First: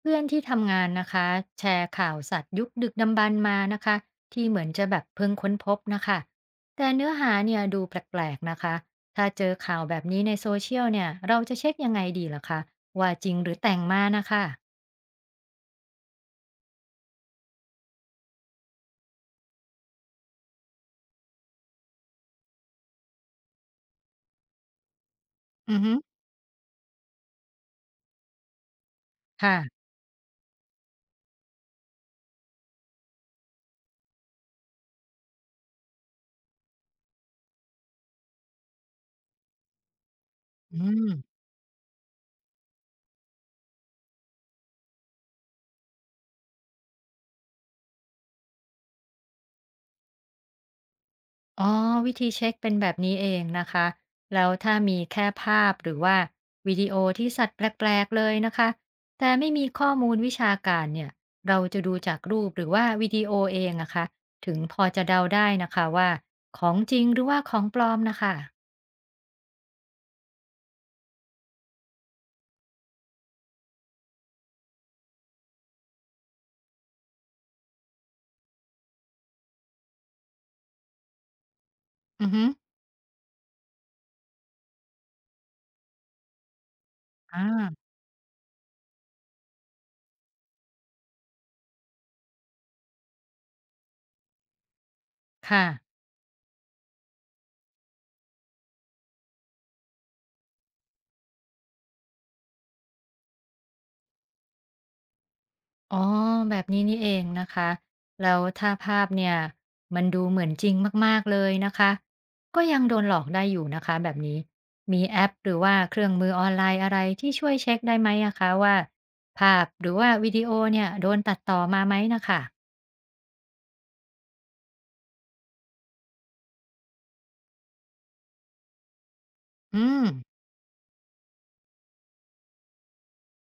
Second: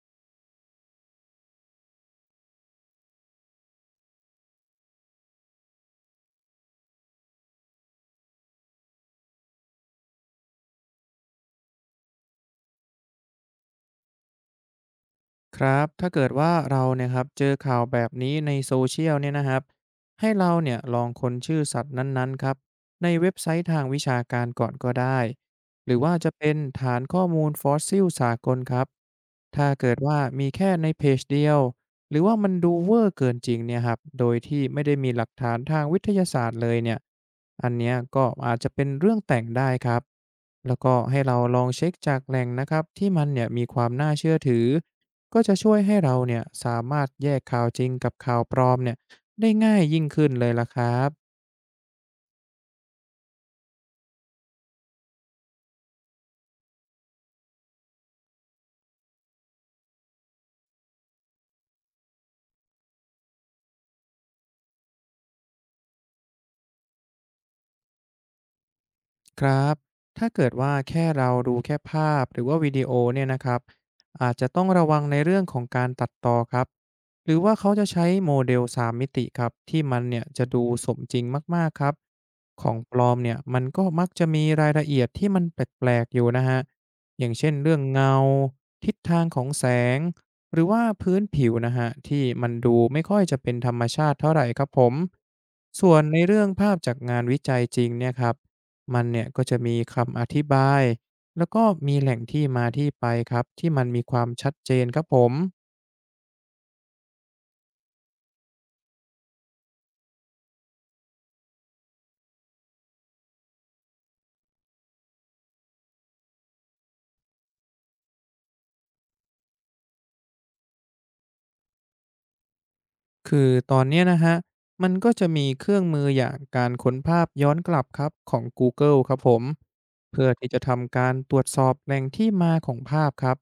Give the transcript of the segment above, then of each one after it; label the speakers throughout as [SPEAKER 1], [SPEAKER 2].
[SPEAKER 1] เพื่อนที่ทำงานนะคะแชร์ข่าวสัตว์ยุคดึกดำบรรพ์มานะคะที่เหมือนจะแบบเพิ่งค้นพบนะคะแต่เนื้อหาเนี่ยดูแปลกๆนะคะถ้าเจอข่าวแบบนี้ในโซเชียลเนี่ยเราจะเช็คยังไงดีล่ะคะว่าจริงหรือแต่งมานะคะ
[SPEAKER 2] ครับถ้าเกิดว่าเราเนี่ยครับเจอข่าวแบบนี้ในโซเชียลเนี่ยนะครับให้เราเนี่ยลองค้นชื่อสัตว์นั้นๆครับในเว็บไซต์ทางวิชาการก่อนก็ได้
[SPEAKER 1] อือ
[SPEAKER 2] ห
[SPEAKER 1] ฮึ
[SPEAKER 2] รือว่าจะเป็นฐานข้อมูลฟอสซิลสากลครับถ้า
[SPEAKER 1] ค่ะ
[SPEAKER 2] เกิดว่ามีแค่ในเพจเดียวหรือว่ามันดูเวอร์เกินจริงเนี่ยครับโดยที่ไม่ได้มีหลักฐานทางวิทยาศาสตร์เลยเนี่ยอันเนี้ยก็อาจจะเป็นเรื่องแต่งได้ครับแล้ว
[SPEAKER 1] อื
[SPEAKER 2] ก็
[SPEAKER 1] ม
[SPEAKER 2] ให้เราลองเช็คจากแหล่งนะครับที่มันเนี่ยมีความน่าเชื่อถือ ก็จะช่วยให้เราเนี่ยสามารถแยกข่าวจริงกับข่าวปลอมเนี่ยได้ง่ายยิ่งขึ้นเลยล่ะครับ
[SPEAKER 1] อ๋อวิธีเช็คเป็นแบบนี้เองนะคะแล้วถ้ามีแค่ภาพหรือว่าวิดีโอที่สัตว์แปลกๆเลยนะคะแต่ไม่มีข้อมูลวิชาการเนี่ยเราจะดูจากรูปหรือว่าวิดีโอเองนะคะถึงพอจะเดาได้นะคะว่าของจริงหรือว่าของปลอมนะคะ
[SPEAKER 2] ครับถ้าเกิดว่าแค่เราดูแค่ภาพหรือว่าวิดีโอเนี่ยนะครับอาจจะต้องระวังในเรื่องของการตัดต่อครับหรือว่าเขาจะใช้โมเดล3มมิติครับที่มันเนี่ยจะดูสมจริงมากๆครับ
[SPEAKER 1] อือฮึ
[SPEAKER 2] ของปลอมเนี่ยมันก็มักจะมีรายละเอียดที่มันแปลกๆอยู่นะฮะอย่าง
[SPEAKER 1] อ่
[SPEAKER 2] เช่นเรื่อง
[SPEAKER 1] า
[SPEAKER 2] เงาทิศทางของแสงหรือว่าพื้นผิวนะฮะที่มันดูไม่ค่อยจะเป็นธรรมชาติเท่าไหรครับผม
[SPEAKER 1] ค่ะ
[SPEAKER 2] ส่วนในเรื่องภาพจากงานวิจัยจริงเนี่ยครับ มันเนี่ยก็จะมีคำอธิบายแล้วก็มีแหล่งที่มาที่ไปครับที่มันมีความชัดเจนครับผม
[SPEAKER 1] อ๋อแบบนี้นี่เองนะคะแล้วถ้าภาพเนี่ยมันดูเหมือนจริงมากๆเลยนะคะก็ยังโดนหลอกได้อยู่นะคะแบบนี้มีแอปหรือว่าเครื่องมือออนไลน์อะไรที่ช่วยเช็คได้ไหมอะคะว่าภาพหรือว่าวิดีโอเนี่ยโดนตัดต่อมาไหมนะคะ
[SPEAKER 2] คือตอนเนี้ยนะฮะ มันก็จะมีเครื่องมืออย่างการค้นภาพย้อนกลับครับของ Google ครับผม
[SPEAKER 1] อืม
[SPEAKER 2] เพื่อที่จะทำการตรวจสอบแหล่งที่มาของภาพครับ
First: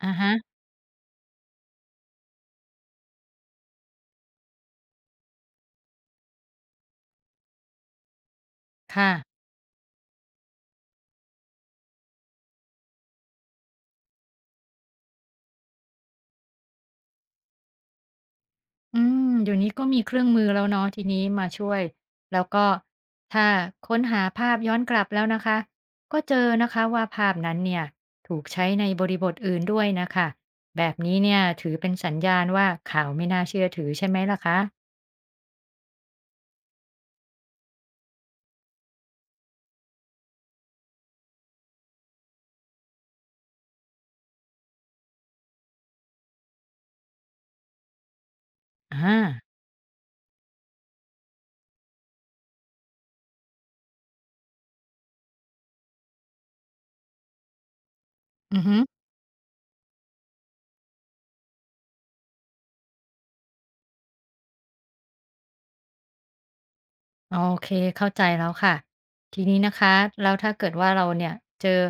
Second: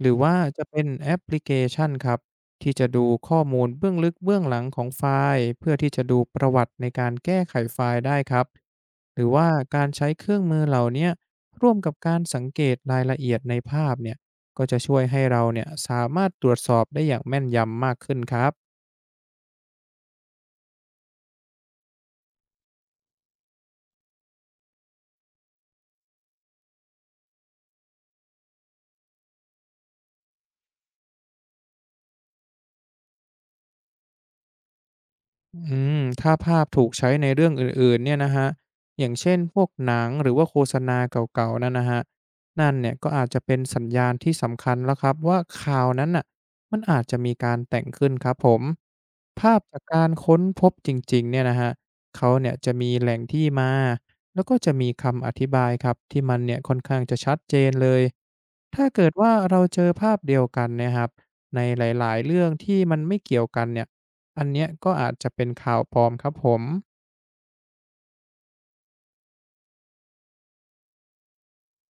[SPEAKER 2] ห
[SPEAKER 1] อะ
[SPEAKER 2] รือ
[SPEAKER 1] ฮะ
[SPEAKER 2] ว่าจะเป็นแอปพลิเคชันครับที่จะดูข้อมูลเบื้องลึกเบื้องหลังของไฟล์เพื่อที่จะดูประวัติในการแก้ไขไฟล์ได้ครับ
[SPEAKER 1] ค่ะ
[SPEAKER 2] หรือว่าการใช้เครื่องมือเหล่าเนี้ยร่วมกับการสังเกตรายละเอียดในภาพเนี่ยก็จะช่วยให้เราเนี่ยสามารถตรวจสอบได้อย่างแม่นยำมากขึ้นครับ
[SPEAKER 1] อืมเดี๋ยวนี้ก็มีเครื่องมือแล้วเนาะทีนี้มาช่วยแล้วก็ถ้าค้นหาภาพย้อนกลับแล้วนะคะก็เจอนะคะว่าภาพนั้นเนี่ยถูกใช้ในบริบทอื่นด้วยนะคะแบบนี้เนี่ยถือเป็นสัญญาณว่าข่าวไม่น่าเชื่อถือใช่ไหมล่ะคะ
[SPEAKER 2] อืมถ้าภาพถูกใช้ในเรื่องอื่นๆเนี่ยนะฮะอย่างเช่นพวกหนังหรือว่าโฆษณาเก่าๆนั่นนะฮะันั่นเนี่ยก็อาจจะเป็นสัญญาณที่สำคัญแล้วครับว่าข่าวนั้นน่ะมันอาจจะมีการแต่งขึ้นครับผม
[SPEAKER 1] อา
[SPEAKER 2] ภาพจากการค้นพบจริงๆเนี่ยนะฮะเขาเนี่ยจะมีแหล่งที่มาแล้วก็จะมีคำอธิบายครับที่มันเนี่ยค่อนข้างจะชัดเจนเลย
[SPEAKER 1] อือฮึ
[SPEAKER 2] ถ้าเกิดว่าเราเจอภาพเดียวกันเนะครับในหลายๆเรื่องที่มันไม่เกี่ยวกันเนี่ย อันเนี้ยก็อาจจะเป็นข่าวปลอมครับผม
[SPEAKER 1] โอเคเข้าใจแล้วค่ะทีนี้นะคะแล้วถ้าเกิดว่าเราเนี่ยเจอ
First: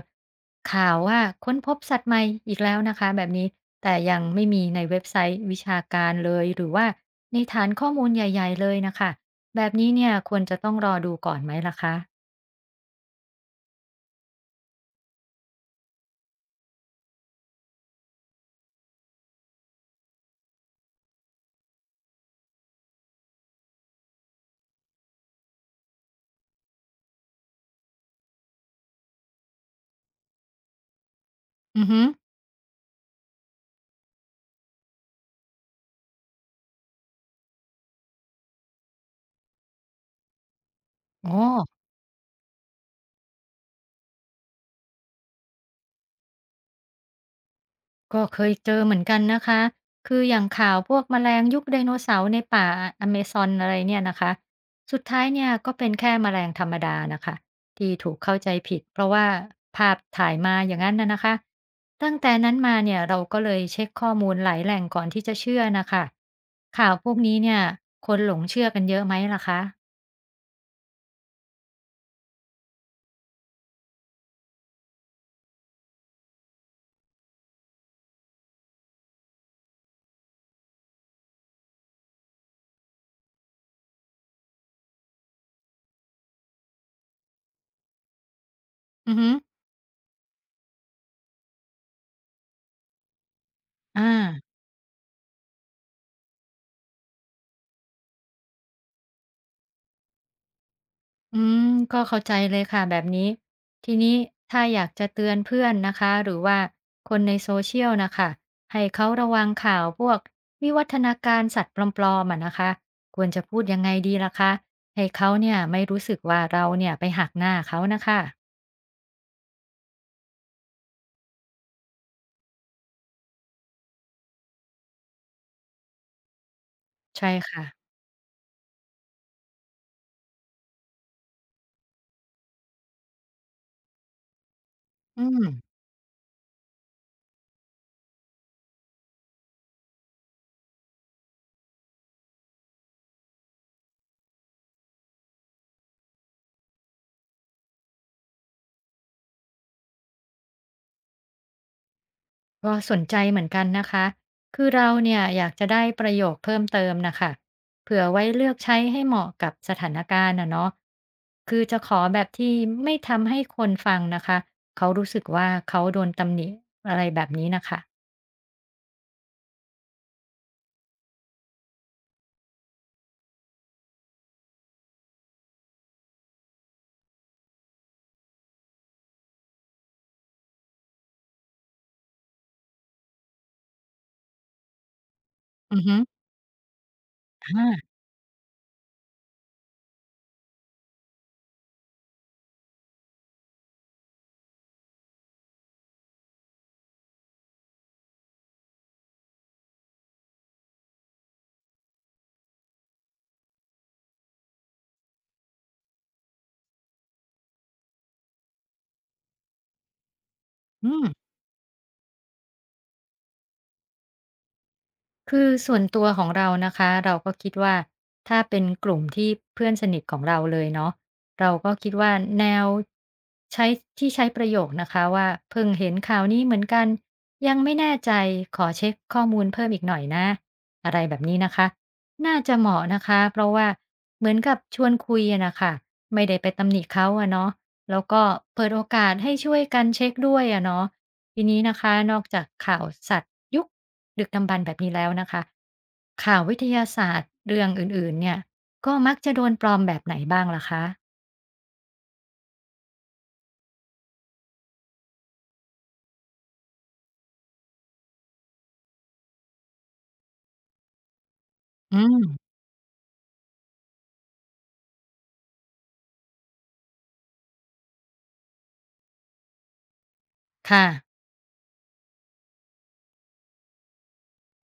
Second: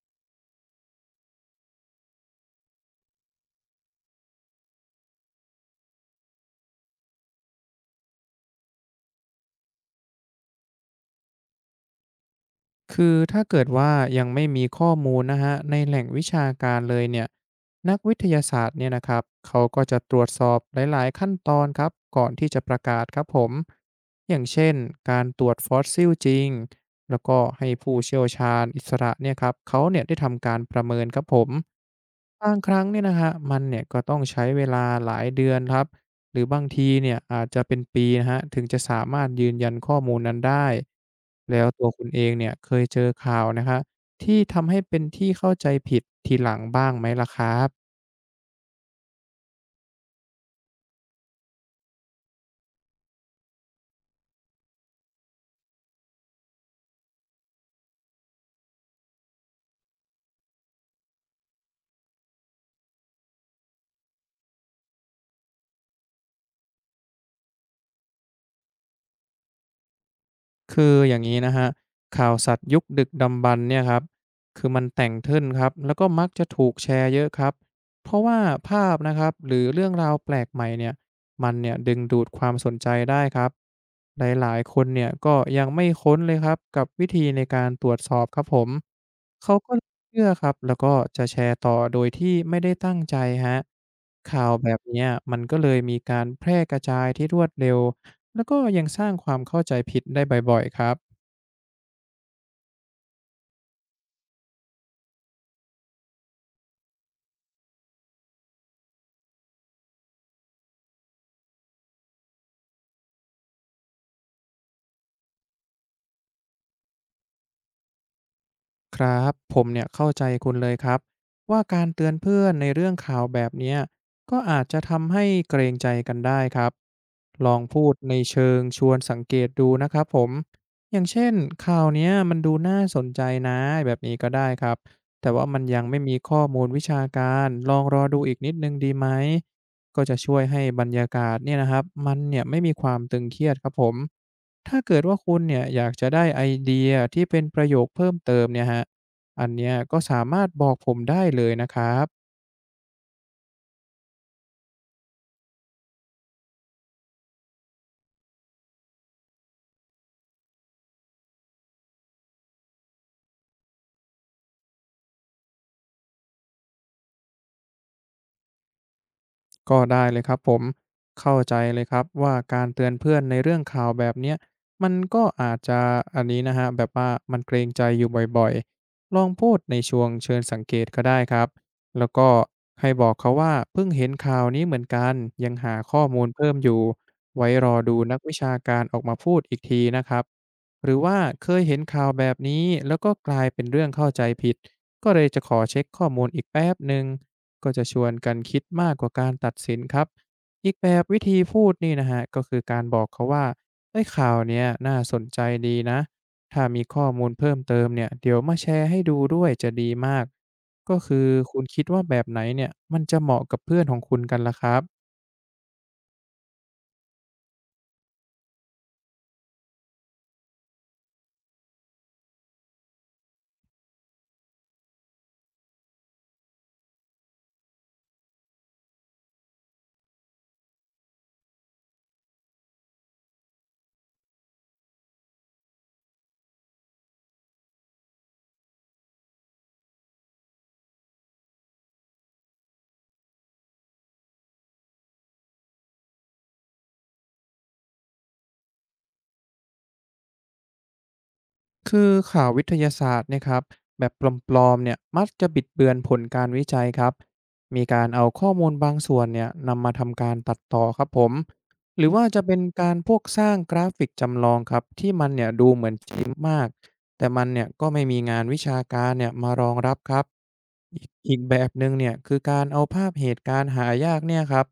[SPEAKER 1] ข่าวว่าค้นพบสัตว์ใหม่อีกแล้วนะคะแบบนี้แต่ยังไม่มีในเว็บไซต์วิชาการเลยหรือว่าในฐานข้อมูลใหญ่ๆเลยนะคะแบบนี้เนี่ยควรจะต้องรอดูก่อนไหมล่ะคะ
[SPEAKER 2] คือถ้าเกิดว่ายังไม่มีข้อมูลนะฮะในแหล่งวิชาการเลยเนี่ยนักวิทยาศาสตร์เนี่ยนะครับเขาก็จะตรวจสอบหลายๆขั้นตอนครับก่อนที่จะประกาศครับผมอย่างเช่นการตรวจฟอสซิลจริงแล้วก็ให้ผู้เชี่ยวชาญอิสระเนี่ยครับเขาเนี่ยได้ทำการประเมินครับผม
[SPEAKER 1] อือฮึ
[SPEAKER 2] บางครั้งเนี่ยนะครับมันเนี่ยก็ต้องใช้เวลาหลายเดือนครับหรือบางทีเนี่ยอาจจะเป็นปีนะคะถึงจะสามารถยืนยันข้อมูลนั้นได้
[SPEAKER 1] อ๋อ
[SPEAKER 2] แล้วตัวคุณเองเนี่ยเคยเจอข่าวนะครับที่ทำให้เป็นที่เข้าใจผิดทีหลังบ้างไหมล่ะครับ
[SPEAKER 1] ก็เคยเจอเหมือนกันนะคะ คืออย่างข่าวพวกแมลงยุคไดโนเสาร์ในป่าอเมซอนอะไรเนี่ยนะคะ สุดท้ายเนี่ยก็เป็นแค่แมลงธรรมดานะคะที่ถูกเข้าใจผิดเพราะว่าภาพถ่ายมาอย่างนั้นนะนะคะตั้งแต่นั้นมาเนี่ยเราก็เลยเช็คข้อมูลหลายแหล่งก่อนที่จะเชื่อนะคะข่าวพวกนี้เนี่ยคนหลงเชื่อกันเยอะไหมล่ะคะ
[SPEAKER 2] คืออย่างนี้นะฮะข่าวสัตว์ยุคดึกดำบรรพ์เนี่ยครับคือมันแต่งขึ้นครับแล้วก็มักจะถูกแชร์เยอะครับเพราะว่าภาพนะครับหรือเรื่องราวแปลกใหม่เนี่ยมันเนี่ยดึงดูดความสนใจได้ครับหลายๆคนเนี่ยก็ยังไม่ค้นเลยครับกับวิธีในการตรวจสอบครับผม
[SPEAKER 1] อือฮึ
[SPEAKER 2] เขาก็เชื่อครับแล้วก็จะแชร์ต่อโดยที่ไม่ได้ตั้งใจฮะ
[SPEAKER 1] อ่า
[SPEAKER 2] ข่าวแบบเนี้ยมันก็เลยมีการแพร่กระจายที่รวดเร็ว แล้วก็ยังสร้างความเข้าใจผิดได้บ่อยๆครับ
[SPEAKER 1] อืมก็เข้าใจเลยค่ะแบบนี้ทีนี้ถ้าอยากจะเตือนเพื่อนนะคะหรือว่าคนในโซเชียลนะคะให้เขาระวังข่าวพวกวิวัฒนาการสัตว์ปลอมๆอ่ะนะคะควรจะพูดยังไงดีล่ะคะให้เขาเนี่ยไม่รู้สึกว่าเราเนี่ยไปหักหน้าเขานะคะ
[SPEAKER 2] ครับผมเนี่ยเข้าใจคุณเลยครับว่าการเตือนเพื่อนในเรื่องข่าวแบบเนี้ยก็อาจจะทำให้เกรงใจกันได้ครับ
[SPEAKER 1] ใช่
[SPEAKER 2] ลอง
[SPEAKER 1] ค่ะ
[SPEAKER 2] พูดในเชิงชวนสังเกตดูนะครับผมอย่างเช่นข่าวเนี้ยมันดูน่าสนใจนะแบบนี้ก็ได้ครับ
[SPEAKER 1] อื
[SPEAKER 2] แต่ว่า
[SPEAKER 1] ม
[SPEAKER 2] มันยังไม่มีข้อมูลวิชาการลองรอดูอีกนิดหนึ่งดีไหมก็จะช่วยให้บรรยากาศเนี่ยนะครับมันเนี่ยไม่มีความตึงเครียดครับผม ถ้าเกิดว่าคุณเนี่ยอยากจะได้ไอเดียที่เป็นประโยคเพิ่มเติมเนี่ยฮะอันเนี้ยก็สามารถบอกผมได้เลยนะครับ
[SPEAKER 1] ก็สนใจเหมือนกันนะคะ คือเราเนี่ยอยากจะได้ประโยคเพิ่มเติมนะคะเผื่อไว้เลือกใช้ให้เหมาะกับสถานการณ์นะเนาะคือจะขอแบบที่ไม่ทำให้คนฟังนะคะ เขารู้สึกว่าเขาโดนตำหนิอะไรแบบนี้นะคะ
[SPEAKER 2] ก็ได้เลยครับผมเข้าใจเลยครับว่าการเตือนเพื่อนในเรื่องข่าวแบบเนี้ยมันก็อาจจะอันนี้นะคะแบบว่ามันเกรงใจอยู่บ่อยๆลองพูดในช่วงเชิญสังเกตก็ได้ครับแล้วก็ให้บอกเขาว่าเพิ่งเห็นข่าวนี้เหมือนกันยังหา
[SPEAKER 1] อือฮึ
[SPEAKER 2] ข้อมูลเพิ่มอยู่ไว้
[SPEAKER 1] อ่
[SPEAKER 2] รอ
[SPEAKER 1] า
[SPEAKER 2] ดูนักวิชาการออกมาพูดอีกทีนะครับหรือว่าเคยเห็นข่าวแบบนี้แล้วก็กลายเป็นเรื่องเข้าใจผิดก็เลยจะขอเช็คข้อมูลอีกแป๊บหนึ่ง ก็จะชวนกันคิดมากกว่าการตัดสินครับ อีกแบบวิธีพูดนี่นะฮะก็คือการบอกเขาว่าเอ้ยข่าวเนี้ยน่าสนใจดีนะถ้ามีข้อมูลเพิ่มเติมเนี่ยเดี๋ยวมาแชร์ให้ดูด้วยจะดีมาก
[SPEAKER 1] อื
[SPEAKER 2] ก็
[SPEAKER 1] ม
[SPEAKER 2] คือคุณคิดว่าแบบไหนเนี่ยมันจะเหมาะกับเพื่อนของคุณกันล่ะครับ
[SPEAKER 1] คือส่วนตัวของเรานะคะเราก็คิดว่าถ้าเป็นกลุ่มที่เพื่อนสนิทของเราเลยเนาะเราก็คิดว่าแนวใช้ที่ใช้ประโยคนะคะว่าเพิ่งเห็นข่าวนี้เหมือนกันยังไม่แน่ใจขอเช็คข้อมูลเพิ่มอีกหน่อยนะอะไรแบบนี้นะคะน่าจะเหมาะนะคะเพราะว่าเหมือนกับชวนคุยอะนะคะไม่ได้ไปตำหนิเขาอะเนาะแล้วก็เปิดโอกาสให้ช่วยกันเช็คด้วยอะเนาะ ทีนี้นะคะนอกจากข่าวสัตว์ยุคดึกดำบรรพ์แบบนี้แล้วนะคะข่าววิทยาศาสตร์เรื่องอื่นๆเนี่ยก็มักจะโดนปลอมแบบไหนบ้างล่ะคะ
[SPEAKER 2] คือข่าววิทยาศาสตร์เนะครับแบบปลอมๆเนี่ยมักจะบิดเบือนผลการวิจัยครับมีการเอาข้อมูลบางส่วนเนี่ยนำมาทำการตัดต่อครับผม
[SPEAKER 1] อื
[SPEAKER 2] หรือว่า
[SPEAKER 1] ม
[SPEAKER 2] จะเป็นการพวกสร้างกราฟิกจำลองครับที่มันเนี่ยดูเหมือนจริงมากแต่มันเนี่ยก็ไม่มีงานวิชาการเนี่ยมารองรับครับ
[SPEAKER 1] ค่ะ
[SPEAKER 2] อีกแบบหนึ่งเนี่ยคือการเอาภาพเหตุการณ์หายากเนี่ยครับ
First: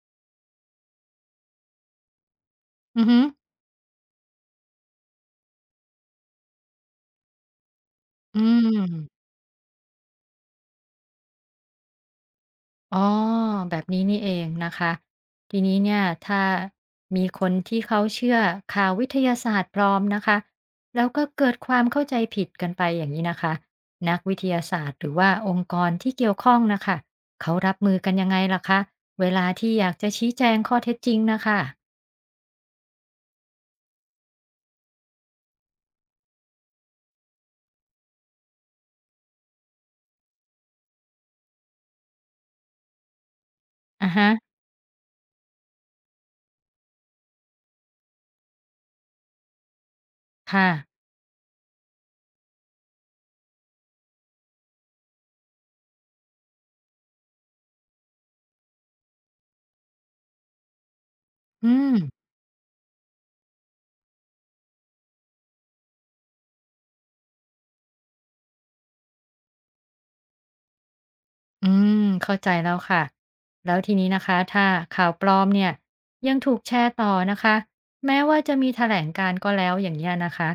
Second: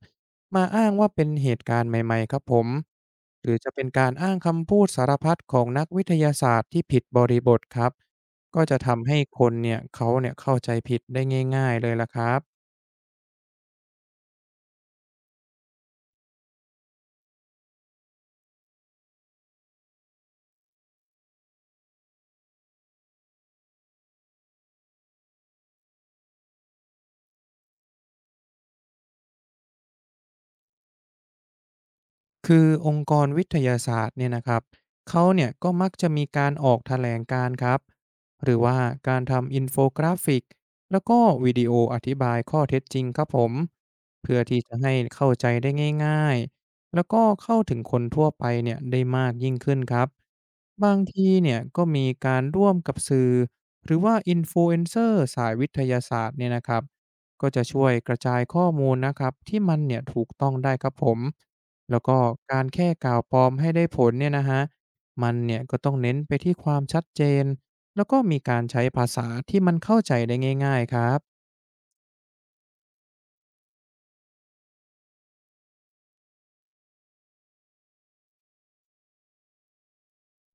[SPEAKER 2] มาอ้างว่าเป็นเหตุการณ์ใหม่ๆครับผม
[SPEAKER 1] อือฮึ
[SPEAKER 2] หรือจะเป็นการอ้างคำพูดสารพัดของนักวิทยาศาสตร์ที่ผิดบริบทครับ
[SPEAKER 1] อื
[SPEAKER 2] ก็จะทำให้
[SPEAKER 1] ม
[SPEAKER 2] คนเนี่ยเขาเนี่ยเข้าใจผิดได้ง่ายๆเลยล่ะครับ
[SPEAKER 1] อ๋อแบบนี้นี่เองนะคะทีนี้เนี่ยถ้ามีคนที่เขาเชื่อข่าววิทยาศาสตร์ปลอมนะคะแล้วก็เกิดความเข้าใจผิดกันไปอย่างนี้นะคะนักวิทยาศาสตร์หรือว่าองค์กรที่เกี่ยวข้องนะคะเขารับมือกันยังไงล่ะคะเวลาที่อยากจะชี้แจงข้อเท็จจริงนะคะ
[SPEAKER 2] คือองค์กรวิทยาศาสตร์เนี่ยนะครับเขาเนี่ยก็มักจะมีการออกแถลงการณ์ครับหรือว่าการทำอินโฟกราฟิกแล้วก็วิดีโออธิบายข้อเท็จจริงครับผม
[SPEAKER 1] อะฮะ
[SPEAKER 2] เพื่อที่จะให้เข้าใจได้ง่ายๆแล้วก็เข้าถึงคนทั่วไปเนี่ยได้มากยิ่งขึ้นครับ
[SPEAKER 1] ค่ะ
[SPEAKER 2] บางทีเนี่ยก็มีการร่วมกับสื่อหรือว่าอินฟลูเอนเซอร์สายวิทยาศาสตร์เนี่ยนะครับก็จะช่วยกระจายข้อมูลนะครับที่มันเนี่ยถูกต้องได้ครับผม
[SPEAKER 1] อืม
[SPEAKER 2] แล้วก็การแค่กล่าวปลอมให้ได้ผลเนี่ยนะฮะ มันเนี่ยก็ต้องเน้นไปที่ความชัดเจนแล้วก็มีการใช้ภาษาที่มันเข้าใจได้ง่ายๆครับ
[SPEAKER 1] อืมเข้าใจแล้วค่ะแล้วทีนี้นะคะถ้าข่าวปลอมเนี่ยยังถูกแชร์ต่อนะคะแม้ว่าจะมีแถลงการณ์ก็แล้วอย่างเงี้ยนะคะ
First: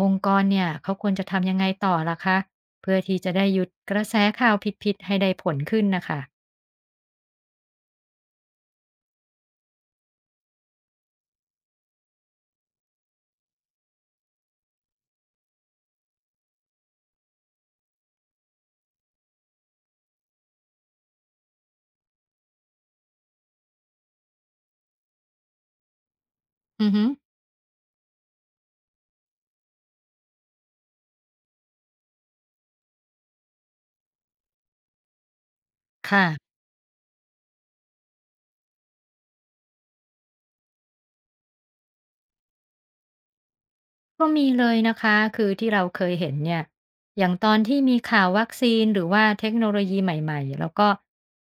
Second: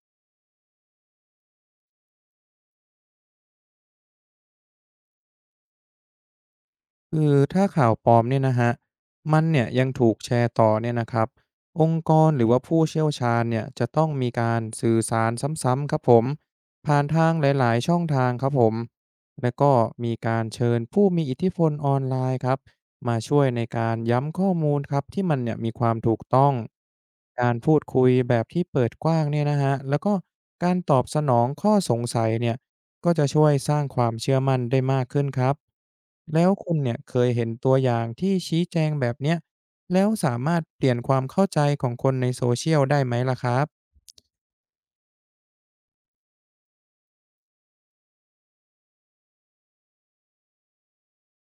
[SPEAKER 1] องค์กรเนี่ยเขาควรจะทำยังไงต่อล่ะคะเพื่อที่จะได้หยุดกระแสข่าวผิดๆให้ได้ผลขึ้นนะคะ
[SPEAKER 2] คือถ้าข่าวปลอมเนี่ยนะฮะมันเนี่ยยังถูกแชร์ต่อเนี่ยนะครับองค์กรหรือว่าผู้เชี่ยวชาญเนี่ยจะต้องมีการสื่อสารซ้ำๆครับผมผ่านทางหลายๆช่องทางครับผมแล้วก็มีการเชิญผู้มีอิทธิพลออนไลน์ครับมาช่วยในการย้ำข้อมูลครับที่มันเนี่ยมีความถูกต้อง
[SPEAKER 1] อือฮึ
[SPEAKER 2] การพูดคุยแบบที่เปิดกว้างเนี่ยนะฮะแล้วก็การตอบสนองข้อสงสัยเนี่ย ก็จะช่วยสร้างความเชื่อมั่นได้มากขึ้นครับแล้ว
[SPEAKER 1] ค่ะ
[SPEAKER 2] คุณเนี่ยเคยเห็นตัวอย่างที่ชี้แจงแบบเนี้ยแล้วสามารถเปลี่ยนความเข้าใจของคนในโซเชียลได้ไหมล่ะครับ
[SPEAKER 1] ก็มีเลยนะคะคือที่เราเคยเห็นเนี่ยอย่างตอนที่มีข่าววัคซีนหรือว่าเทคโนโลยีใหม่ๆแล้วก็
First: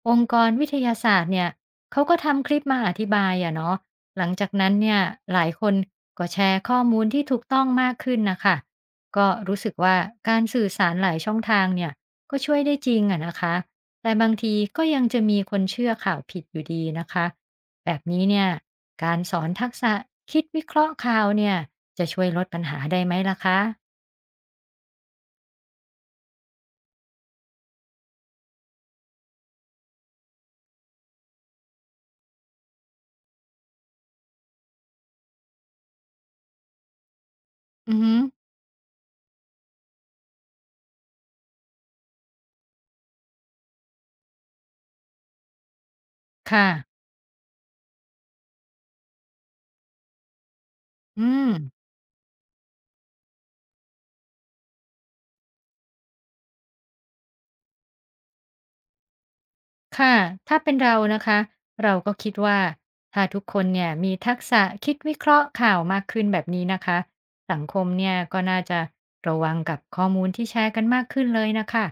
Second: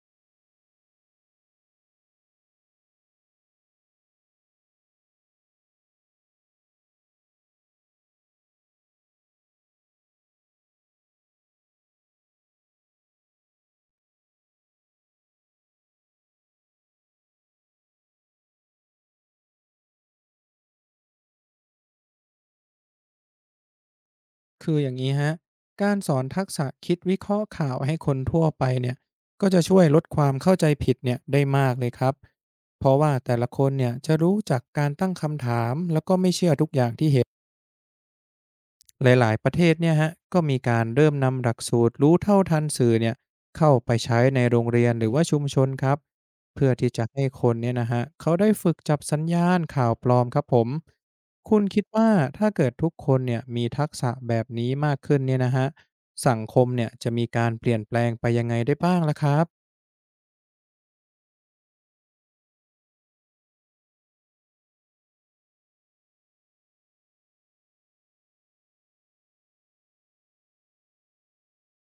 [SPEAKER 1] องค์กรวิทยาศาสตร์เนี่ยเขาก็ทำคลิปมาอธิบายอะเนาะหลังจากนั้นเนี่ยหลายคนก็แชร์ข้อมูลที่ถูกต้องมากขึ้นนะคะก็รู้สึกว่าการสื่อสารหลายช่องทางเนี่ยก็ช่วยได้จริงอะนะคะแต่บางทีก็ยังจะมีคนเชื่อข่าวผิดอยู่ดีนะคะ แบบนี้เนี่ยการสอนทักษะคิดวิเคราะห์ข่าวเนี่ยจะช่วยลดปัญหาได้ไหมล่ะคะ
[SPEAKER 2] คืออย่างนี้ฮะการสอนทักษะคิดวิเคราะห์ข่าวให้คนทั่วไปเนี่ยก็จะช่วยลดความเข้าใจผิดเนี่ยได้มากเลยครับเพราะว่าแต่ละคนเนี่ยจะรู้จักการตั้งคำถามแล้วก็ไม่เชื่อทุกอย่างที่เห็น
[SPEAKER 1] อือฮึ
[SPEAKER 2] หลายๆประเทศเนี่ยฮะก็มีการเริ่มนำหลักสูตรรู้เท่าทันสื่อเนี่ยเข้าไปใช้ในโรงเรียนหรือว่าชุมชนครับ
[SPEAKER 1] ค่ะ
[SPEAKER 2] เพื่อที่จะให้คนเนี่ยนะฮะเขาได้ฝึกจับสัญญาณข่าวปลอมครับผม
[SPEAKER 1] อืม
[SPEAKER 2] คุณคิดว่าถ้าเกิดทุกคนเนี่ยมีทักษะแบบนี้มากขึ้นเนี่ยนะฮะสังคมเนี่ยจะมีการเปลี่ยนแปลงไปยังไงได้บ้างล่ะครับ
[SPEAKER 1] ค่ะถ้าเป็นเรานะคะเราก็คิดว่าถ้าทุกคนเนี่ยมีทักษะคิดวิเคราะห์ข่าวมากขึ้นแบบนี้นะคะ สังคมเนี่ยก็น่าจะระวังกับข้อมูลที่แชร์กันมากขึ้นเลยนะคะ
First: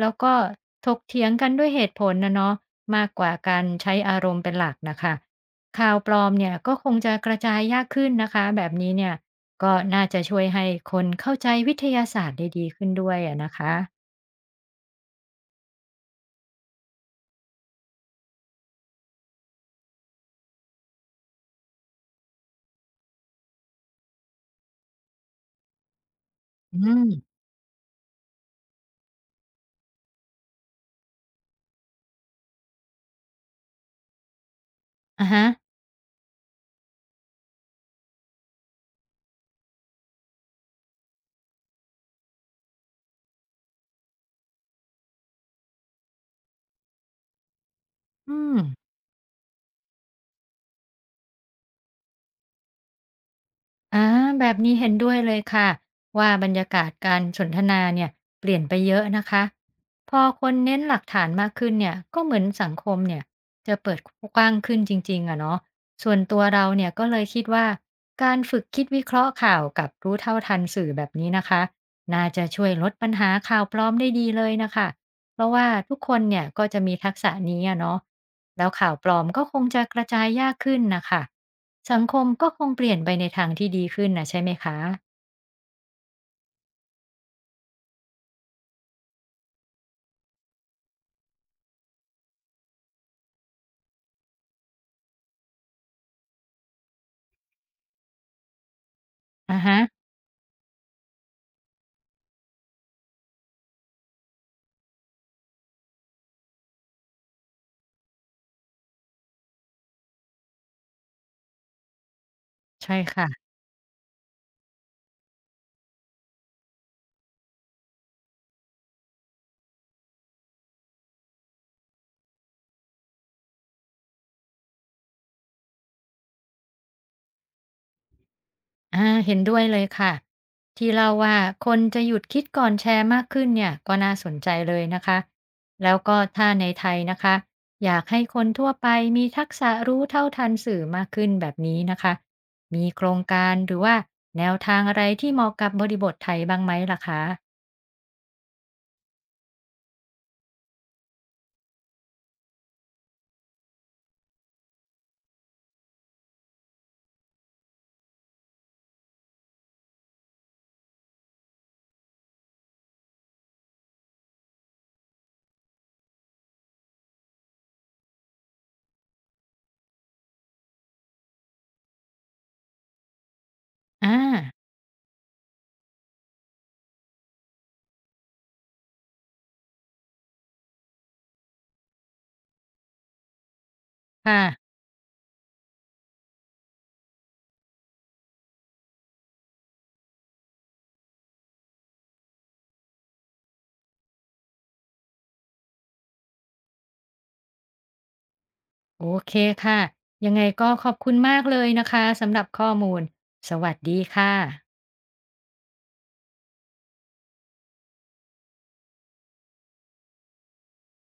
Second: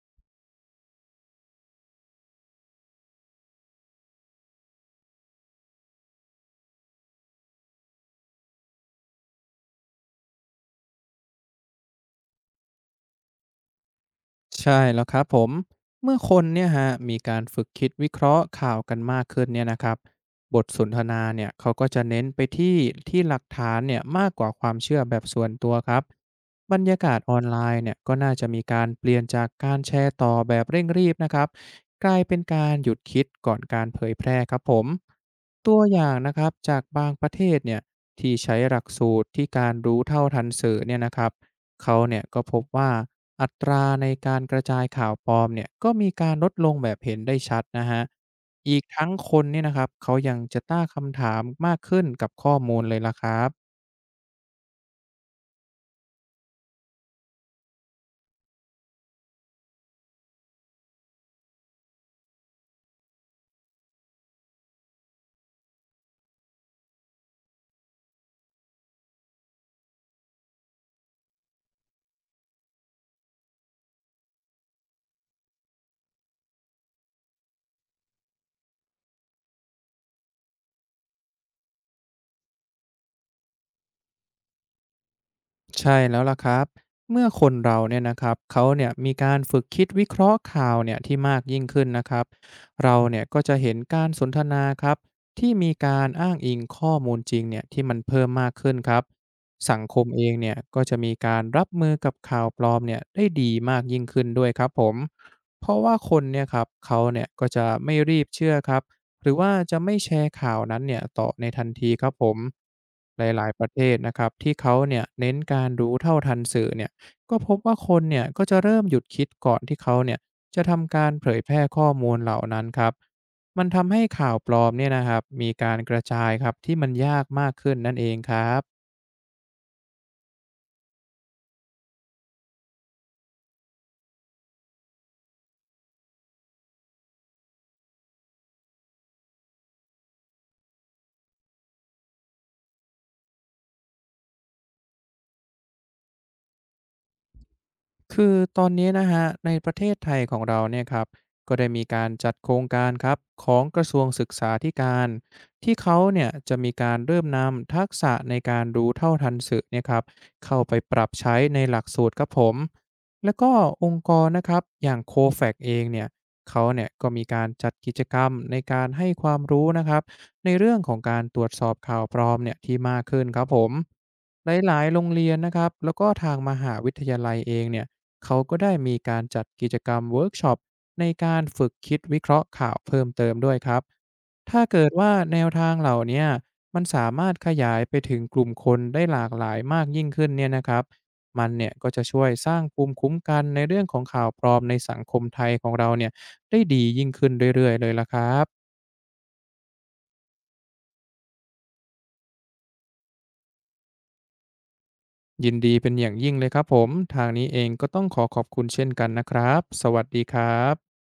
[SPEAKER 1] แล้วก็ถกเถียงกันด้วยเหตุผลนะเนาะมากกว่าการใช้อารมณ์เป็นหลักนะคะข่าวปลอมเนี่ยก็คงจะกระจายยากขึ้นนะคะแบบนี้เนี่ยก็น่าจะช่วยให้คนเข้าใจวิทยาศาสตร์ได้ดีขึ้นด้วยอะนะคะ
[SPEAKER 2] ใช่แล้วครับผมเมื่อคนเนี่ยฮะมีการฝึกคิดวิเคราะห์ข่าวกันมากขึ้นเนี่ยนะครับบทสนทนาเนี่ยเขาก็จะเน้นไปที่หลักฐานเนี่ยมากกว่าความเชื่อแบบส่วนตัวครับบร
[SPEAKER 1] อื
[SPEAKER 2] รยา
[SPEAKER 1] ม
[SPEAKER 2] กาศออนไลน์เนี่ยก็น่าจะมีการเปลี่ยนจากการแชร์ต่อแบบเร่งรีบนะครับกลายเป็นการหยุดคิดก่อนการเผยแพร่ครับผม
[SPEAKER 1] อ่ะฮะ
[SPEAKER 2] ตัวอย่างนะครับจากบางประเทศเนี่ยที่ใช้หลักสูตรที่การรู้เท่าทันสื่อเนี่ยนะครับ เขาเนี่ยก็พบว่าอัตราในการกระจายข่าวปลอมเนี่ยก็มีการลดลงแบบเห็นได้ชัดนะฮะ
[SPEAKER 1] อืม
[SPEAKER 2] อีกทั้งคนเนี่ยนะครับเขายังจะตั้งคำถามมากขึ้นกับข้อมูลเลยล่ะครับ
[SPEAKER 1] อาแบบนี้เห็นด้วยเลยค่ะว่าบรรยากาศการสนทนาเนี่ยเปลี่ยนไปเยอะนะคะพอคนเน้นหลักฐานมากขึ้นเนี่ยก็เหมือนสังคมเนี่ยจะเปิดกว้างขึ้นจริงๆอะเนาะส่วนตัวเราเนี่ยก็เลยคิดว่าการฝึกคิดวิเคราะห์ข่าวกับรู้เท่าทันสื่อแบบนี้นะคะน่าจะช่วยลดปัญหาข่าวปลอมได้ดีเลยนะคะ เพราะว่าทุกคนเนี่ยก็จะมีทักษะนี้อะเนาะแล้วข่าวปลอมก็คงจะกระจายยากขึ้นน่ะค่ะสังคมก็คงเปลี่ยนไปในทางที่ดีขึ้นน่ะใช่ไหมคะ
[SPEAKER 2] ใช่แล้วล่ะครับ เมื่อคนเราเนี่ยนะครับเขาเนี่ยมีการฝึกคิดวิเคราะห์ข่าวเนี่ยที่มากยิ่งขึ้นนะครับเราเนี่ยก็จะเห็นการสนทนาครับที่มีการอ้างอิงข้อมูลจริงเนี่ยที่มันเพิ่มมากขึ้นครับ
[SPEAKER 1] อะ
[SPEAKER 2] สั
[SPEAKER 1] ฮะ
[SPEAKER 2] งคมเองเนี่ยก็จะมีการรับมือกับข่าวปลอมเนี่ยได้ดีมากยิ่งขึ้นด้วยครับผมเพราะว่าคนเนี่ยครับเขาเนี่ยก็จะไม่รีบเชื่อครับ หรือว่าจะไม่แชร์ข่าวนั้นเนี่ยต่อในทันทีครับผม
[SPEAKER 1] ใช่
[SPEAKER 2] หลา
[SPEAKER 1] ค่ะ
[SPEAKER 2] ยๆประเทศนะครับที่เขาเนี่ยเน้นการรู้เท่าทันสื่อเนี่ยก็พบว่าคนเนี่ยก็จะเริ่มหยุดคิดก่อนที่เขาเนี่ยจะทำการเผยแพร่ข้อมูลเหล่านั้นครับมันทำให้ข่าวปลอมเนี่ยนะครับมีการกระจายครับที่มันยากมากขึ้นนั่นเองครับ
[SPEAKER 1] อาเห็นด้วยเลยค่ะที่เล่าว่าคนจะหยุดคิดก่อนแชร์มากขึ้นเนี่ยก็น่าสนใจเลยนะคะแล้วก็ถ้าในไทยนะคะอยากให้คนทั่วไปมีทักษะรู้เท่าทันสื่อมากขึ้นแบบนี้นะคะมีโครงการหรือว่าแนวทางอะไรที่เหมาะกับบริบทไทยบ้างไหมล่ะคะ
[SPEAKER 2] คือตอนนี้นะฮะในประเทศไทยของเราเนี่ยครับก็ได้มีการจัดโครงการครับของกระทรวงศึกษาธิการที่เขาเนี่ยจะมีการเริ่มนำทักษะในการรู้เท่าทันสื่อเนี่ยครับเข้าไปปรับใช้ในหลักสูตรครับผมแล้วก็องค์กรนะครับอย่างโคแฟกเองเนี่ยเขาเนี่ยก็มีการจัดกิจกรรมในการให้ความรู้นะครับในเรื่องของการตรวจสอบข่าวปลอมเนี่ยที่มากขึ้นครับผม
[SPEAKER 1] อ่า
[SPEAKER 2] หลายๆโรงเรียนนะครับแล้วก็ทางมหาวิทยาลัยเองเนี่ย เขาก็ได้มีการจัดกิจกรรมเวิร์กช็อปในการฝึกคิดวิเคราะห์ข่าวเพิ่มเติมด้วยครับ
[SPEAKER 1] ค่ะ
[SPEAKER 2] ถ้าเกิดว่าแนวทางเหล่าเนี้ยมันสามารถขยายไปถึงกลุ่มคนได้หลากหลายมากยิ่งขึ้นเนี่ยนะครับมันเนี่ยก็จะช่วยสร้างภูมิคุ้มกันในเรื่องของข่าวปลอมในสังคมไทยของเราเนี่ยได้ดียิ่งขึ้นเรื่อยๆเลยละครับ
[SPEAKER 1] โอเคค่ะ ยังไงก็ขอบคุณมากเลยนะคะ สำหรับข้อมูล สวัสดีค่ะ
[SPEAKER 2] ยินดีเป็นอย่างยิ่งเลยครับผมทางนี้เองก็ต้องขอขอบคุณเช่นกันนะครับสวัสดีครับ